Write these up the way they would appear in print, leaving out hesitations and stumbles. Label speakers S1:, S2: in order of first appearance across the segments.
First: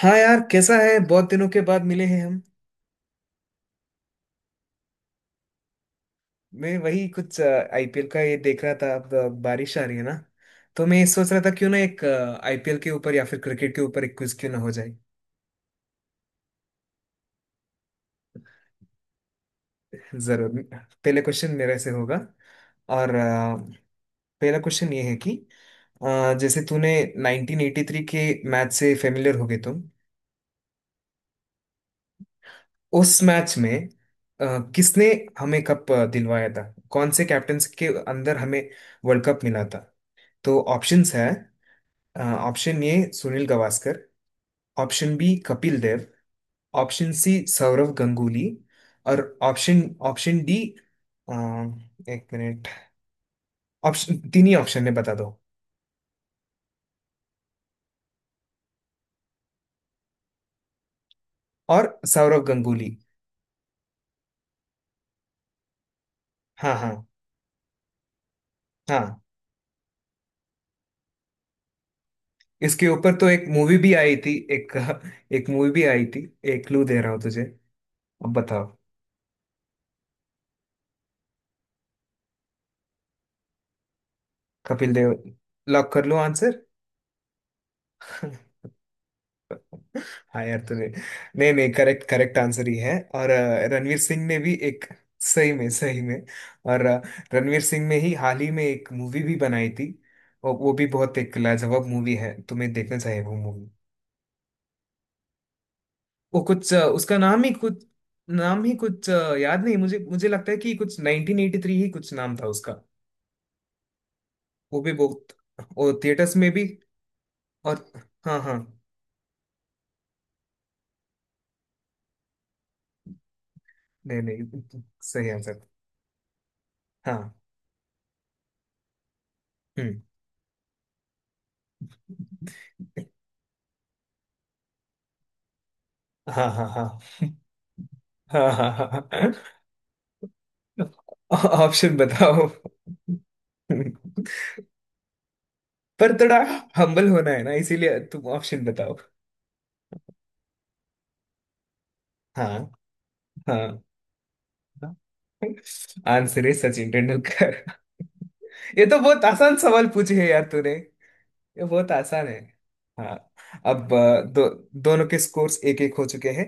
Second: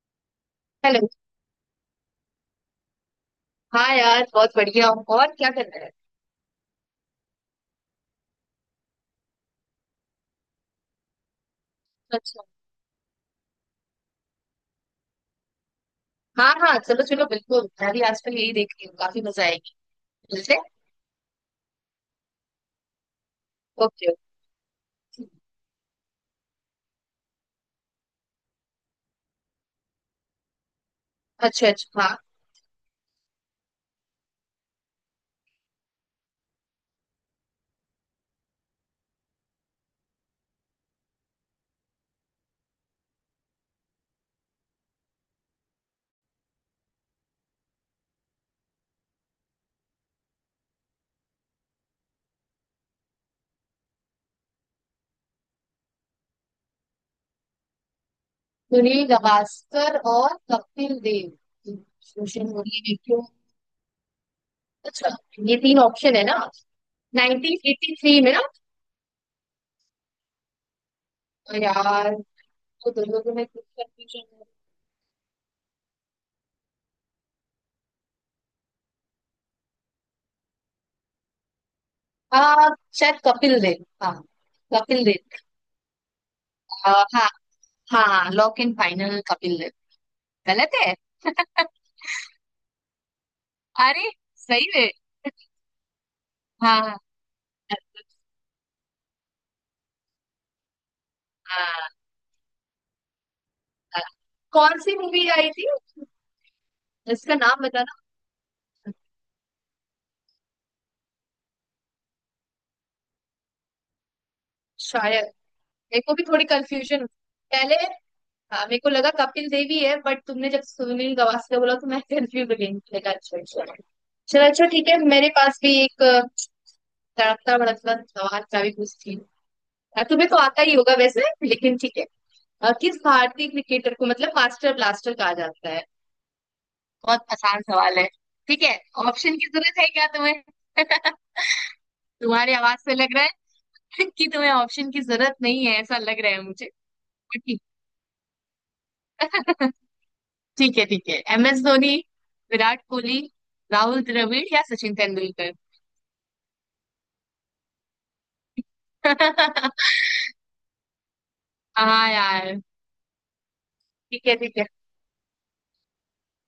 S1: हाँ यार, कैसा है?
S2: हेलो।
S1: बहुत दिनों के बाद मिले हैं हम।
S2: हाँ यार, बहुत बढ़िया हूँ। और क्या कर रहा है?
S1: मैं वही कुछ आईपीएल का ये देख रहा था। अब बारिश आ रही है ना। तो मैं सोच रहा था क्यों ना एक
S2: अच्छा।
S1: आईपीएल के ऊपर या फिर क्रिकेट के ऊपर एक क्विज क्यों ना हो जाए।
S2: हाँ हाँ, चलो चलो, बिल्कुल। मैं भी आजकल यही देख रही हूँ, काफी मजा आएगी। मिलते
S1: जरूर,
S2: हैं?
S1: पहले क्वेश्चन मेरे से होगा। और
S2: ओके।
S1: पहला क्वेश्चन ये है
S2: ओके।
S1: कि जैसे तूने 1983 के मैच से फेमिलियर हो गए तुम।
S2: अच्छा अच्छा, हाँ।
S1: उस मैच में किसने हमें कप दिलवाया था? कौन से कैप्टन के अंदर हमें वर्ल्ड कप मिला था? तो ऑप्शंस है। Option A, Sunil Gavaskar. Option B, Kapil Dev. Option C, Sourav Ganguly. और ऑप्शन ऑप्शन डी। अ, एक मिनट। ऑप्शन तीन ही ऑप्शन है, बता दो।
S2: सुनील गावस्कर और कपिल देव।
S1: और सौरव
S2: सोशल मीडिया
S1: गंगुली।
S2: देखियो। अच्छा, ये तीन ऑप्शन है ना?
S1: हाँ हाँ
S2: 1983 में ना?
S1: हाँ।
S2: तो यार, तो
S1: इसके ऊपर
S2: दोनों
S1: तो
S2: को
S1: एक
S2: मैं कुछ
S1: मूवी भी आई थी,
S2: कंफ्यूजन हूँ।
S1: एक एक मूवी भी आई थी। एक क्लू दे रहा हूँ तुझे, अब बताओ।
S2: हाँ, शायद कपिल देव। हाँ
S1: कपिल
S2: कपिल
S1: देव,
S2: देव।
S1: लॉक कर लो आंसर।
S2: हाँ। हाँ, lock in final Kapil Dev.
S1: हाँ यार,
S2: गलत
S1: तूने।
S2: है?
S1: नहीं नहीं, करेक्ट करेक्ट आंसर ही है। और रणवीर
S2: अरे,
S1: सिंह ने भी
S2: सही
S1: एक।
S2: है।
S1: सही में? सही में।
S2: हाँ
S1: और
S2: हाँ।
S1: रणवीर सिंह ने ही हाल ही में एक मूवी भी बनाई थी। और वो भी बहुत एक लाजवाब
S2: हाँ,
S1: मूवी है, तुम्हें देखना चाहिए वो मूवी।
S2: हाँ। कौन सी मूवी आई थी?
S1: वो कुछ उसका
S2: इसका
S1: नाम ही
S2: नाम
S1: कुछ,
S2: बताना।
S1: नाम ही कुछ याद नहीं। मुझे मुझे लगता है कि कुछ 1983 ही कुछ नाम था उसका। वो भी
S2: शायद
S1: बहुत, वो
S2: मेरे को भी
S1: थिएटर्स
S2: थोड़ी
S1: में भी।
S2: कंफ्यूजन पहले।
S1: और
S2: हाँ,
S1: हाँ हाँ।
S2: मेरे को लगा कपिल देवी है, बट तुमने जब सुनील गावस्कर बोला तो मैं कंफ्यूज हो गई, मुझे लगा अच्छा अच्छा।
S1: नहीं
S2: चलो अच्छा,
S1: नहीं,
S2: ठीक है। मेरे
S1: सही
S2: पास
S1: आंसर।
S2: भी एक
S1: हाँ।
S2: तड़कता भड़कता सवाल का भी कुछ थी।
S1: हम्म।
S2: तुम्हें तो आता ही होगा वैसे, लेकिन ठीक है। किस भारतीय क्रिकेटर को मतलब मास्टर ब्लास्टर कहा जाता है?
S1: हाँ हाँ हाँ
S2: बहुत आसान सवाल है।
S1: हाँ
S2: ठीक
S1: हाँ
S2: है।
S1: हाँ।
S2: ऑप्शन की जरूरत है क्या तुम्हें?
S1: ऑप्शन बताओ।
S2: तुम्हारी आवाज से लग रहा है कि तुम्हें ऑप्शन की जरूरत नहीं है, ऐसा
S1: पर
S2: लग रहा
S1: थोड़ा
S2: है मुझे।
S1: हम्बल होना
S2: पर
S1: है ना,
S2: ठीक।
S1: इसीलिए तुम ऑप्शन बताओ।
S2: ठीक है ठीक है। एम एस धोनी,
S1: हाँ
S2: विराट कोहली,
S1: हाँ।
S2: राहुल द्रविड़ या सचिन तेंदुलकर।
S1: आंसर है सचिन तेंदुलकर। ये तो बहुत आसान सवाल पूछे है यार तूने। ये बहुत
S2: हाँ
S1: आसान है।
S2: यार।
S1: हाँ। अब
S2: ठीक है ठीक है।
S1: दोनों के स्कोर्स एक एक हो चुके हैं।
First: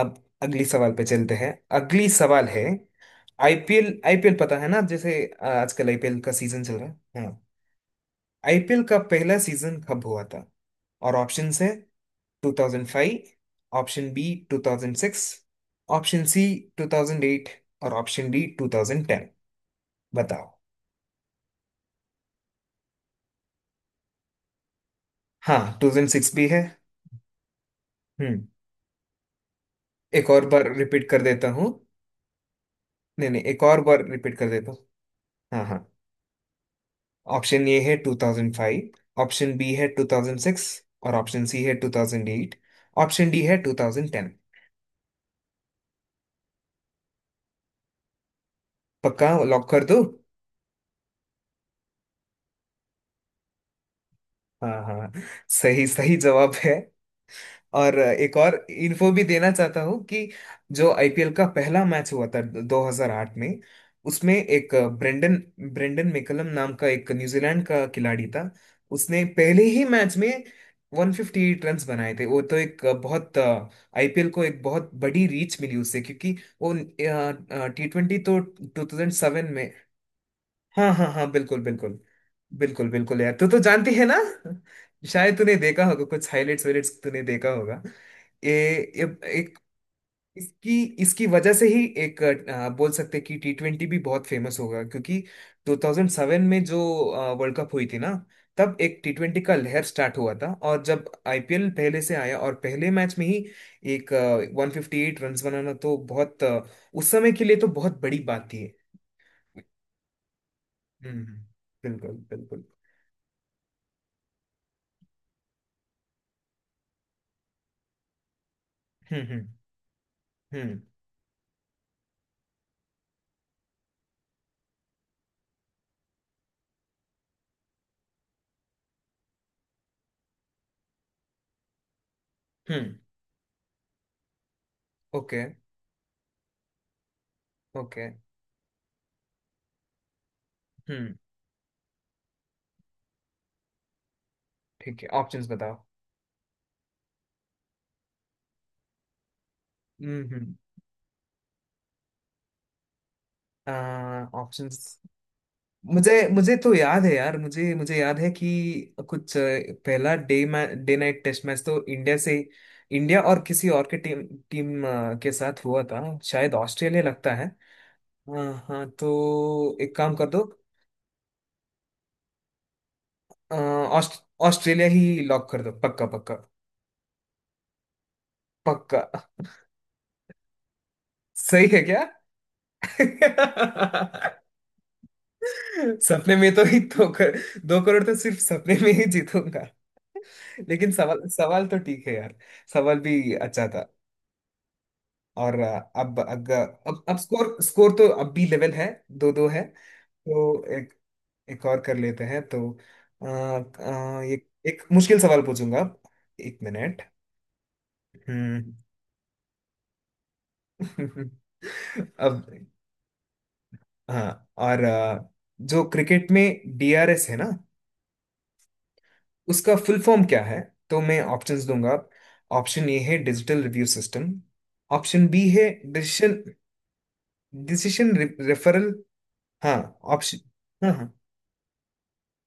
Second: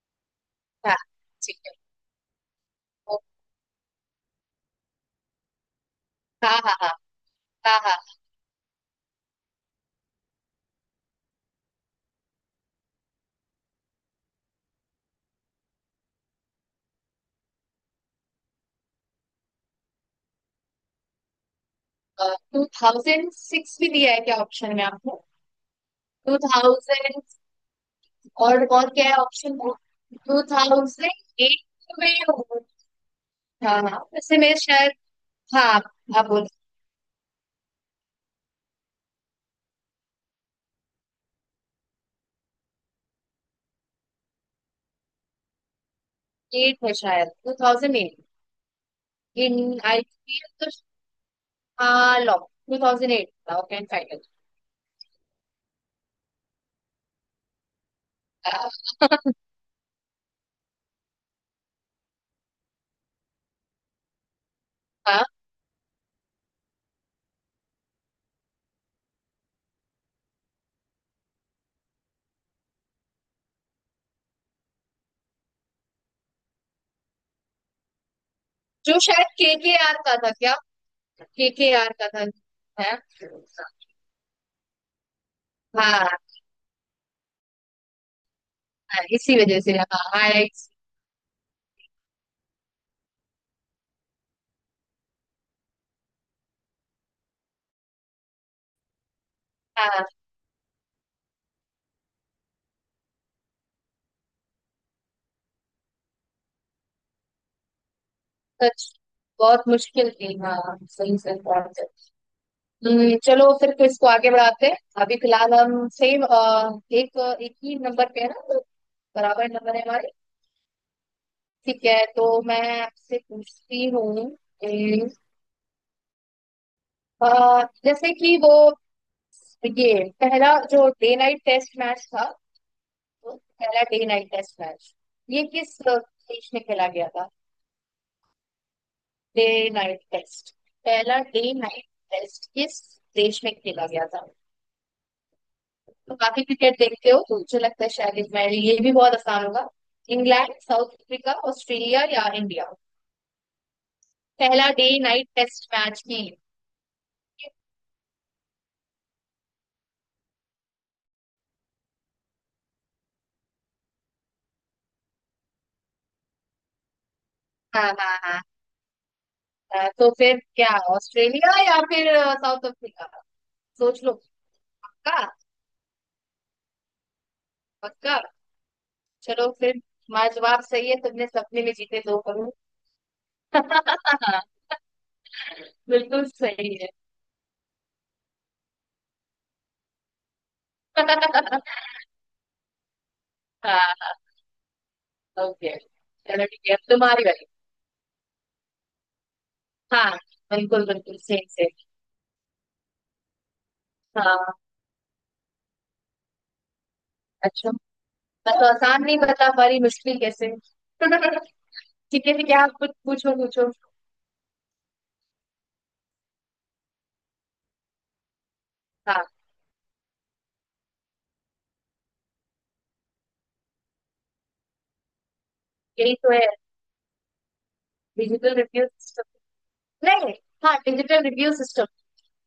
S1: अब अगली सवाल
S2: हाँ।
S1: पे चलते हैं।
S2: ठीक है।
S1: अगली सवाल है
S2: ओ,
S1: आईपीएल। आईपीएल पता है ना? जैसे आजकल आईपीएल का
S2: हाँ
S1: सीजन चल
S2: हाँ
S1: रहा है, हाँ।
S2: हाँ। हाँ,
S1: आईपीएल का पहला सीजन कब हुआ था? और ऑप्शंस है 2005, ऑप्शन बी 2006, ऑप्शन सी 2008, और ऑप्शन डी 2010। बताओ।
S2: हाँ 2006 भी दिया है क्या ऑप्शन में आपको?
S1: हाँ, 2006
S2: टू
S1: भी है।
S2: थाउजेंड
S1: हम्म।
S2: और क्या है ऑप्शन में?
S1: एक
S2: टू
S1: और बार रिपीट
S2: थाउजेंड
S1: कर देता हूँ।
S2: एट में
S1: नहीं नहीं, एक और
S2: हाँ हाँ,
S1: बार रिपीट
S2: वैसे
S1: कर
S2: मैं
S1: देता हूँ।
S2: शायद,
S1: हाँ
S2: हाँ,
S1: हाँ।
S2: आप बोल।
S1: ऑप्शन ए है 2005, ऑप्शन बी है 2006, और ऑप्शन सी है 2008, ऑप्शन डी है 2010।
S2: एट है, शायद 2008
S1: पक्का लॉक
S2: इन
S1: कर दो।
S2: आईपीएल तो। हाँ, लॉक 2008 था, ओके एंड फाइनल।
S1: हाँ हाँ, सही सही जवाब है। और एक और इन्फो भी देना चाहता हूँ कि जो आईपीएल का पहला मैच हुआ था 2008 में, उसमें एक
S2: हाँ
S1: ब्रेंडन ब्रेंडन मैकलम नाम का एक न्यूजीलैंड का खिलाड़ी था। उसने पहले ही मैच में 158 रन्स बनाए थे। वो तो एक बहुत, आईपीएल को एक बहुत बड़ी रीच मिली उससे क्योंकि वो टी ट्वेंटी तो
S2: जो शायद
S1: 2007 में।
S2: के आर का था क्या?
S1: हाँ हाँ हाँ, बिल्कुल
S2: के आर
S1: बिल्कुल
S2: का था,
S1: बिल्कुल
S2: है।
S1: बिल्कुल यार, तू तो जानती है ना। शायद तूने देखा होगा
S2: हाँ
S1: कुछ हाइलाइट्स वाइलाइट्स तूने देखा होगा। ए,
S2: हाँ,
S1: ए,
S2: इसी
S1: एक।
S2: वजह से। हाँ, हाँ
S1: इसकी इसकी वजह से ही एक बोल सकते हैं कि टी ट्वेंटी भी बहुत फेमस होगा क्योंकि 2007 में जो वर्ल्ड कप हुई थी ना, तब एक टी ट्वेंटी का लहर स्टार्ट
S2: हाँ।
S1: हुआ था और जब आईपीएल पहले से आया और पहले मैच में ही एक 158 रन बनाना तो बहुत उस समय के लिए तो बहुत बड़ी बात थी।
S2: सच, बहुत मुश्किल थी हाँ,
S1: हम्म
S2: सही से
S1: हम्म,
S2: बात है।
S1: बिल्कुल बिल्कुल।
S2: चलो फिर तो इसको आगे बढ़ाते हैं। अभी फिलहाल हम सेम एक एक ही नंबर पे है ना, तो
S1: हम्म हम्म
S2: बराबर नंबर है हमारे।
S1: हम्म
S2: ठीक है, तो मैं आपसे पूछती हूँ। अ, जैसे कि वो, ये पहला जो डे नाइट टेस्ट मैच था,
S1: हम्म।
S2: वो पहला day night test match,
S1: okay.
S2: ये किस देश में खेला गया था?
S1: ओके।
S2: डे नाइट टेस्ट,
S1: हम्म।
S2: पहला डे नाइट टेस्ट किस देश में खेला गया था?
S1: ठीक है, ऑप्शंस बताओ।
S2: तो काफी क्रिकेट देखते हो, तो मुझे लगता है शायद मैं, ये भी बहुत आसान होगा। इंग्लैंड,
S1: हम्म।
S2: साउथ अफ्रीका, ऑस्ट्रेलिया या इंडिया? पहला day
S1: options.
S2: Night test match
S1: मुझे
S2: की।
S1: मुझे तो याद है यार, मुझे मुझे याद है कि कुछ पहला day day night test match तो इंडिया से, इंडिया और किसी और के टीम टीम के साथ हुआ था, शायद ऑस्ट्रेलिया लगता है।
S2: हाँ हाँ हाँ।
S1: हाँ हाँ, तो एक
S2: तो
S1: काम कर
S2: फिर
S1: दो।
S2: क्या ऑस्ट्रेलिया या फिर साउथ अफ्रीका?
S1: अ,
S2: सोच लो।
S1: ऑस्ट- ऑस्ट्रेलिया ही
S2: पक्का
S1: लॉक कर दो, पक्का पक्का।
S2: पक्का।
S1: पक्का।
S2: चलो फिर, हमारा जवाब सही है, तुमने सपने
S1: सही
S2: में
S1: है
S2: जीते
S1: क्या?
S2: 2 करोड़। बिल्कुल
S1: सपने में तो
S2: सही
S1: ही
S2: है।
S1: 2 करोड़ तो सिर्फ सपने में ही जीतूंगा। लेकिन सवाल, सवाल तो ठीक है यार। सवाल भी अच्छा था।
S2: हाँ।
S1: और
S2: ओके।
S1: अब
S2: चलो
S1: अब।
S2: ठीक है, अब
S1: अब
S2: तुम्हारी बारी।
S1: स्कोर स्कोर तो अब भी लेवल है, दो दो है।
S2: हाँ।
S1: तो
S2: बिल्कुल
S1: एक
S2: बिल्कुल, सेम
S1: एक और
S2: सेम।
S1: कर लेते हैं तो। अ, एक
S2: हाँ।
S1: एक मुश्किल सवाल पूछूंगा अब। एक मिनट।
S2: अच्छा। मैं तो
S1: हम्म।
S2: आसान नहीं बता पा रही, मुश्किल कैसे? ठीक है
S1: अब,
S2: ठीक है, आप कुछ पूछो पूछो।
S1: हाँ और जो क्रिकेट में डीआरएस है ना,
S2: हाँ।
S1: उसका फुल फॉर्म क्या है? तो मैं ऑप्शंस दूंगा। ऑप्शन ए है digital review system. Option B है
S2: यही तो
S1: डिसीशन
S2: है,
S1: decision
S2: digital review
S1: referral.
S2: System.
S1: हाँ,
S2: नहीं।
S1: ऑप्शन।
S2: हाँ,
S1: हाँ हाँ
S2: डिजिटल रिव्यू सिस्टम।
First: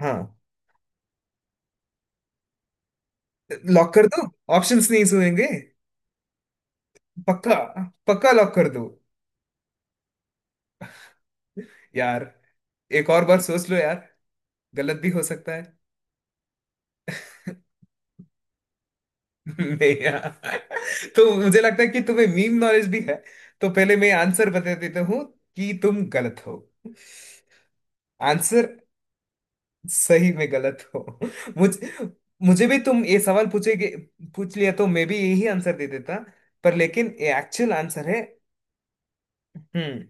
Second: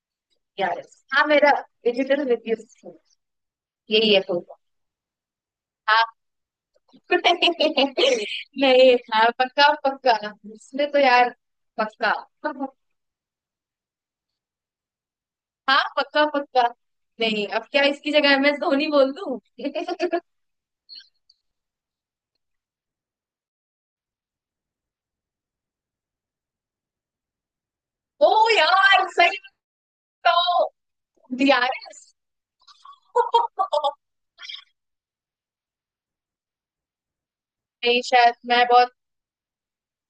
S1: हाँ,
S2: यार, हाँ मेरा, डिजिटल रिव्यू सिस्टम,
S1: लॉक कर
S2: यही है
S1: दो।
S2: तो।
S1: ऑप्शंस नहीं सुनेंगे।
S2: हाँ,
S1: पक्का। पक्का लॉक कर दो
S2: नहीं हाँ पक्का पक्का। इसमें तो यार, पक्का।
S1: यार, एक और बार सोच लो यार, गलत भी हो सकता है।
S2: हाँ पक्का पक्का। नहीं, अब क्या इसकी जगह एम एस धोनी बोल दूं?
S1: नहीं यार, तो मुझे लगता है कि तुम्हें मीम नॉलेज भी है। तो पहले मैं आंसर बता देता हूँ कि तुम गलत हो।
S2: ओ
S1: आंसर,
S2: यार, सही
S1: सही में
S2: बताओ
S1: गलत हो। मुझ
S2: डीआरएस।
S1: मुझे भी तुम ये सवाल पूछेगे, पूछ लिया तो मैं भी यही आंसर दे देता। पर लेकिन ये एक्चुअल
S2: नहीं
S1: आंसर है।
S2: शायद मैं बहुत
S1: हम्म।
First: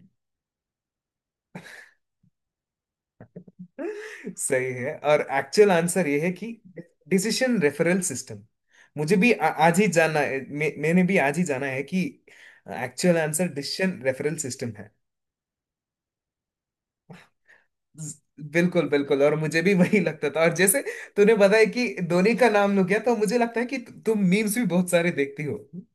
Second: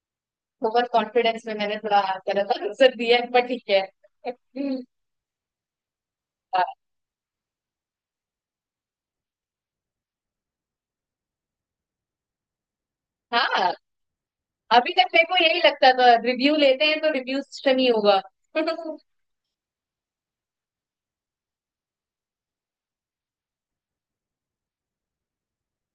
S2: ओवर कॉन्फिडेंस में मैंने थोड़ा गलत आंसर दिया है, पर ठीक है।
S1: सही है। और एक्चुअल आंसर ये है कि डिसीजन रेफरल सिस्टम। मुझे भी आज ही जाना है, मैंने भी आज ही जाना है कि एक्चुअल
S2: हाँ,
S1: आंसर
S2: हाँ,
S1: डिसीजन रेफरल सिस्टम है।
S2: अभी तक मेरे को यही लगता था, रिव्यू लेते हैं तो रिव्यू सिस्टम ही
S1: ज-
S2: होगा।
S1: बिल्कुल बिल्कुल। और मुझे भी वही लगता था। और जैसे तूने बताया कि धोनी का नाम लग गया, तो मुझे लगता है कि तुम मीम्स भी बहुत सारे देखती हो।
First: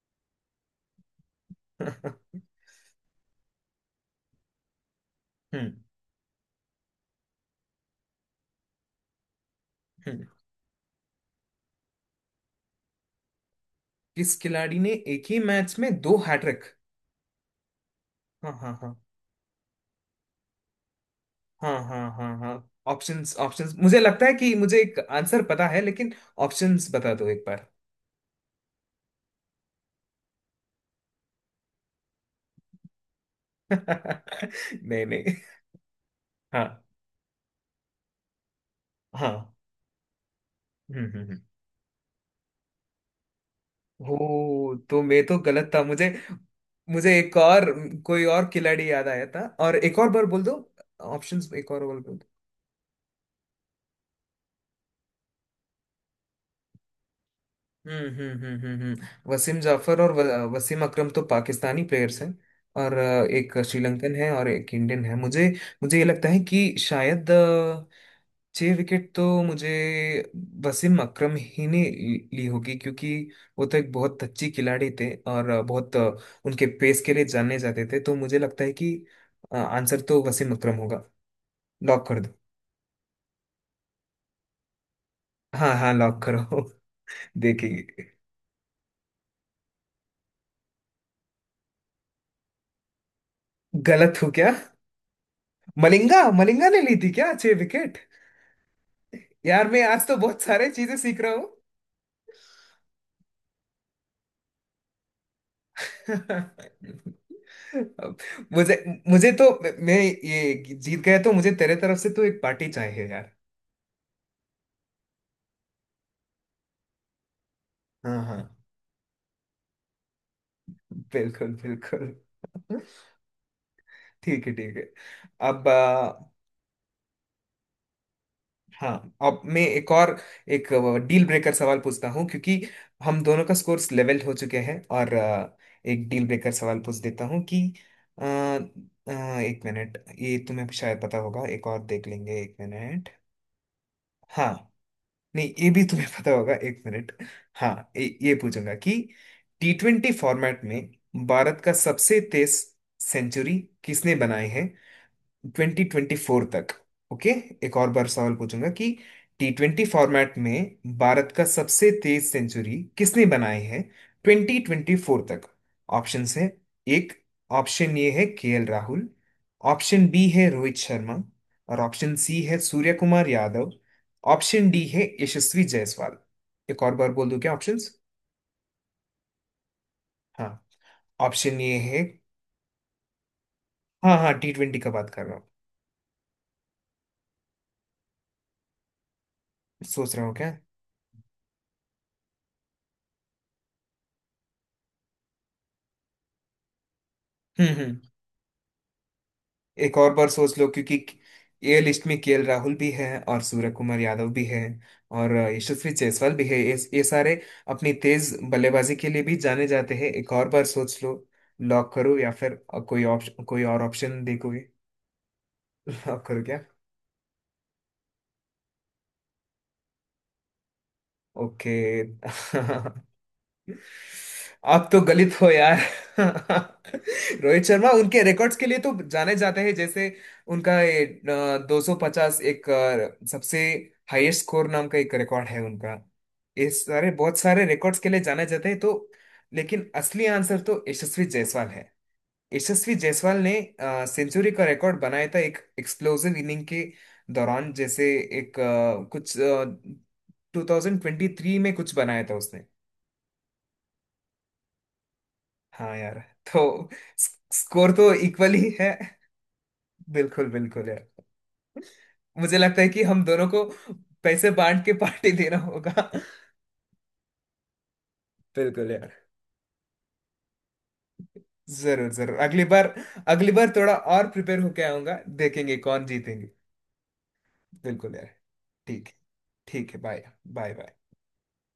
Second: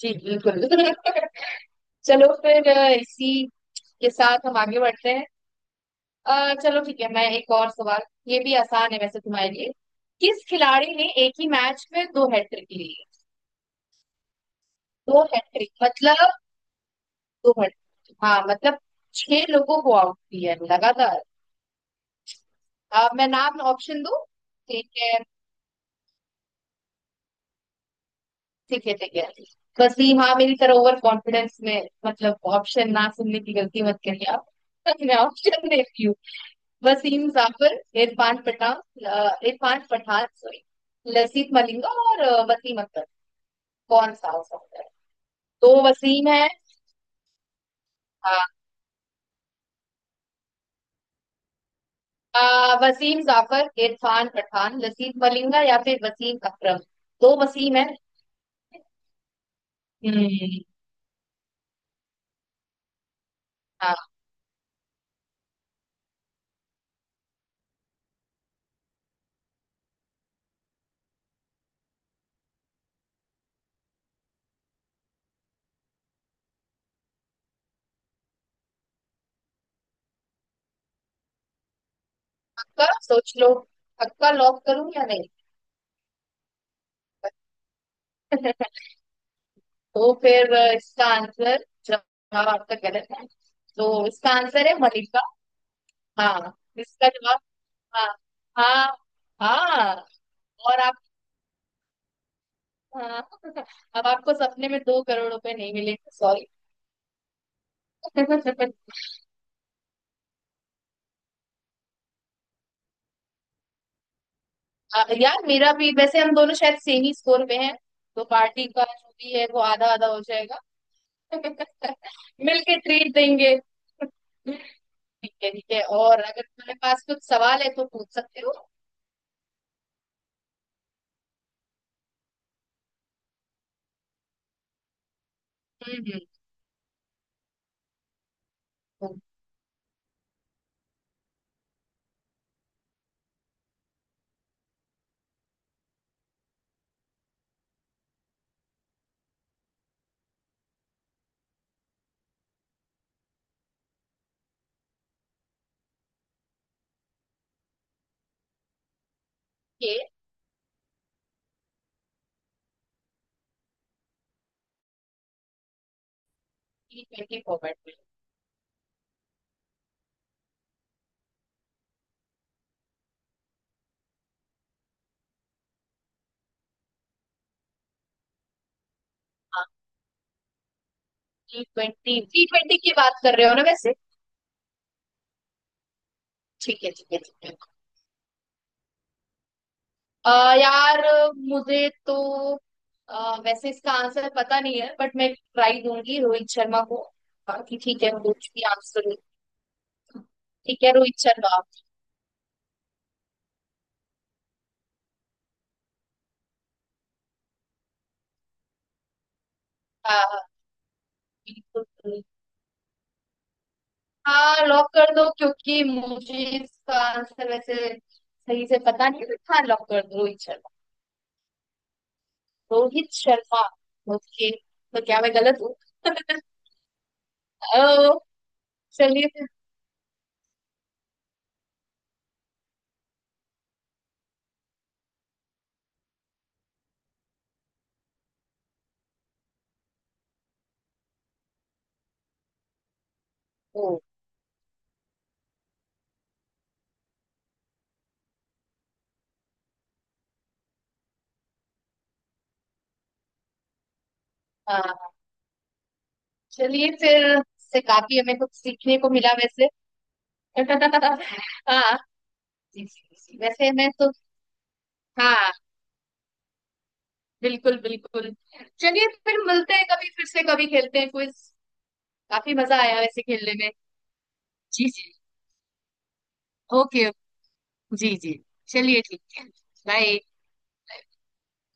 S2: जी बिल्कुल।
S1: हम्म
S2: चलो फिर इसी के साथ हम आगे बढ़ते हैं।
S1: हम्म।
S2: चलो ठीक है, मैं एक और सवाल, ये भी आसान है वैसे तुम्हारे लिए। किस खिलाड़ी ने एक ही मैच में दो हैट्रिक ली है?
S1: किस खिलाड़ी ने
S2: दो
S1: एक ही
S2: हैट्रिक
S1: मैच में दो
S2: मतलब,
S1: हैट्रिक?
S2: दो हैट्रिक हाँ,
S1: हाँ हाँ
S2: मतलब
S1: हाँ
S2: छह लोगों को आउट किया है लगातार।
S1: हाँ हाँ हाँ हाँ।
S2: मैं
S1: ऑप्शंस
S2: नाम
S1: ऑप्शंस मुझे
S2: ऑप्शन दूं,
S1: लगता है कि मुझे
S2: ठीक
S1: एक
S2: है
S1: आंसर पता है, लेकिन ऑप्शंस बता दो एक बार।
S2: ठीक है ठीक है। वसीम, हाँ मेरी तरह ओवर कॉन्फिडेंस में मतलब ऑप्शन ना सुनने की गलती मत करिए आप।
S1: नहीं
S2: मैं
S1: नहीं।
S2: ऑप्शन देती हूँ।
S1: हाँ।
S2: वसीम जाफर, इरफान पठान,
S1: हाँ।
S2: इरफान पठान सॉरी,
S1: हम्म हम्म हम्म।
S2: लसीत मलिंगा और वसीम अख्तर। कौन सा हो
S1: ओ,
S2: सकता है?
S1: तो मैं तो गलत
S2: तो
S1: था। मुझे
S2: वसीम है।
S1: मुझे एक और कोई
S2: हाँ,
S1: और खिलाड़ी याद आया था, और एक और बार बोल दो। ऑप्शंस एक और बार बोल दो।
S2: वसीम जाफर, इरफान पठान, लसीत मलिंगा या फिर वसीम अकरम। दो वसीम है।
S1: वसीम जाफर और
S2: हम्म।
S1: वसीम अकरम तो पाकिस्तानी प्लेयर्स हैं। और एक
S2: हाँ
S1: श्रीलंकन है और एक इंडियन है। मुझे मुझे ये लगता है कि शायद छह विकेट तो मुझे वसीम अकरम ही ने ली ली होगी क्योंकि वो तो एक बहुत अच्छी खिलाड़ी थे और बहुत उनके पेस के लिए जाने जाते थे, तो मुझे लगता है कि आंसर तो वसीम अकरम होगा। लॉक कर दो।
S2: पक्का, सोच लो पक्का। लॉक करूं या नहीं?
S1: हाँ हाँ, लॉक करो। देखेंगे।
S2: तो फिर इसका आंसर, जवाब आपका गलत है। तो
S1: गलत हूँ
S2: इसका
S1: क्या?
S2: आंसर है मलिका।
S1: मलिंगा,
S2: हाँ,
S1: मलिंगा ने ली
S2: इसका
S1: थी क्या
S2: जवाब,
S1: छह विकेट?
S2: हाँ हाँ
S1: यार मैं
S2: हाँ।
S1: आज तो बहुत सारे
S2: और आप?
S1: चीजें सीख रहा हूँ।
S2: हाँ। अब आपको सपने में 2 करोड़ रुपए नहीं मिलेंगे, सॉरी।
S1: अब मुझे मुझे तो, मैं ये जीत गया तो मुझे तेरे तरफ से तो एक पार्टी चाहिए यार।
S2: यार मेरा भी वैसे, हम दोनों शायद सेम ही स्कोर पे हैं,
S1: हाँ
S2: तो
S1: हाँ।
S2: पार्टी का जो भी है वो आधा आधा हो जाएगा।
S1: बिल्कुल बिल्कुल।
S2: मिलके ट्रीट देंगे।
S1: ठीक है, ठीक है।
S2: ठीक है ठीक
S1: अब
S2: है, और अगर तुम्हारे पास कुछ सवाल है तो पूछ सकते हो।
S1: हाँ, अब मैं एक और एक डील ब्रेकर सवाल पूछता हूँ क्योंकि हम दोनों का स्कोर्स लेवल हो चुके हैं, और एक
S2: हम्म।
S1: डील ब्रेकर सवाल पूछ देता हूँ कि अ, अ, एक मिनट, ये तुम्हें शायद पता होगा, एक और देख लेंगे। एक मिनट। हाँ। नहीं, ये भी तुम्हें पता होगा। एक मिनट। हाँ, ये पूछूंगा कि टी ट्वेंटी फॉर्मेट में भारत का सबसे तेज सेंचुरी किसने बनाई है, 2024 तक? ओके। एक और बार सवाल पूछूंगा कि टी ट्वेंटी
S2: ओके।
S1: फॉर्मेट में भारत का सबसे तेज सेंचुरी किसने बनाई है, ट्वेंटी ट्वेंटी फोर तक? ऑप्शंस हैं
S2: टी
S1: एक,
S2: ट्वेंटी फॉर्मेट में?
S1: ऑप्शन ए है K L Rahul, option B है रोहित शर्मा, और ऑप्शन सी है सूर्य कुमार यादव, ऑप्शन डी है यशस्वी जायसवाल। एक और बार बोल दूं क्या ऑप्शंस?
S2: हाँ,
S1: हाँ। ऑप्शन
S2: टी
S1: ए है।
S2: ट्वेंटी T20 की बात कर रहे हो ना वैसे?
S1: हाँ हाँ, टी ट्वेंटी का बात कर रहा हूँ।
S2: ठीक है ठीक है ठीक है।
S1: सोच रहा
S2: अ,
S1: हूँ क्या।
S2: यार, मुझे तो, अ, वैसे इसका आंसर पता नहीं है, बट मैं ट्राई दूंगी रोहित शर्मा को, बाकी
S1: हम्म।
S2: ठीक है कुछ भी आंसर हो।
S1: एक और
S2: तो,
S1: बार सोच लो
S2: ठीक है,
S1: क्योंकि
S2: रोहित शर्मा।
S1: ये लिस्ट में केएल राहुल भी है, और सूर्य कुमार यादव भी है, और यशस्वी जायसवाल भी है। ये सारे अपनी तेज बल्लेबाजी के लिए भी जाने जाते हैं,
S2: हाँ
S1: एक
S2: हाँ,
S1: और बार सोच लो।
S2: बिल्कुल।
S1: लॉक करो या फिर कोई और ऑप्शन
S2: हाँ
S1: देखोगे?
S2: लॉक कर दो, क्योंकि
S1: लॉक
S2: मुझे
S1: करो क्या?
S2: इसका आंसर वैसे सही से पता नहीं है, but हाँ लॉक कर दो, रोहित शर्मा।
S1: ओके।
S2: रोहित शर्मा। ओके,
S1: आप तो
S2: तो क्या मैं
S1: गलत हो
S2: गलत हूँ?
S1: यार। रोहित
S2: ओ,
S1: शर्मा उनके रिकॉर्ड्स के लिए तो
S2: चलिए
S1: जाने
S2: फिर।
S1: जाते हैं, जैसे उनका ये 250 एक सबसे हाईएस्ट स्कोर नाम का एक रिकॉर्ड है उनका। ये सारे बहुत सारे रिकॉर्ड्स के लिए जाने जाते हैं, तो लेकिन असली आंसर तो यशस्वी जायसवाल है। यशस्वी जायसवाल ने
S2: ओ।
S1: सेंचुरी का रिकॉर्ड बनाया था एक एक्सप्लोसिव इनिंग के दौरान, जैसे एक कुछ 2023 में कुछ बनाया था उसने।
S2: हाँ।
S1: हाँ यार, तो
S2: चलिए फिर से,
S1: स्कोर तो
S2: काफी हमें
S1: इक्वल
S2: कुछ
S1: ही है।
S2: सीखने को मिला वैसे।
S1: बिल्कुल बिल्कुल यार।
S2: हाँ
S1: मुझे लगता है कि हम दोनों को
S2: वैसे मैं तो,
S1: पैसे बांट के पार्टी
S2: हाँ
S1: देना होगा।
S2: बिल्कुल बिल्कुल।
S1: बिल्कुल
S2: चलिए
S1: यार।
S2: फिर, मिलते हैं कभी फिर से, कभी खेलते हैं क्विज।
S1: जरूर जरूर,
S2: काफी
S1: अगली
S2: मजा
S1: बार,
S2: आया वैसे
S1: अगली
S2: खेलने में।
S1: बार थोड़ा और प्रिपेयर होके
S2: जी जी।
S1: आऊंगा। देखेंगे कौन जीतेंगे।
S2: ओके।
S1: बिल्कुल
S2: जी
S1: यार।
S2: जी। चलिए
S1: ठीक,
S2: ठीक है।
S1: ठीक है,
S2: बाय।
S1: Bye bye bye.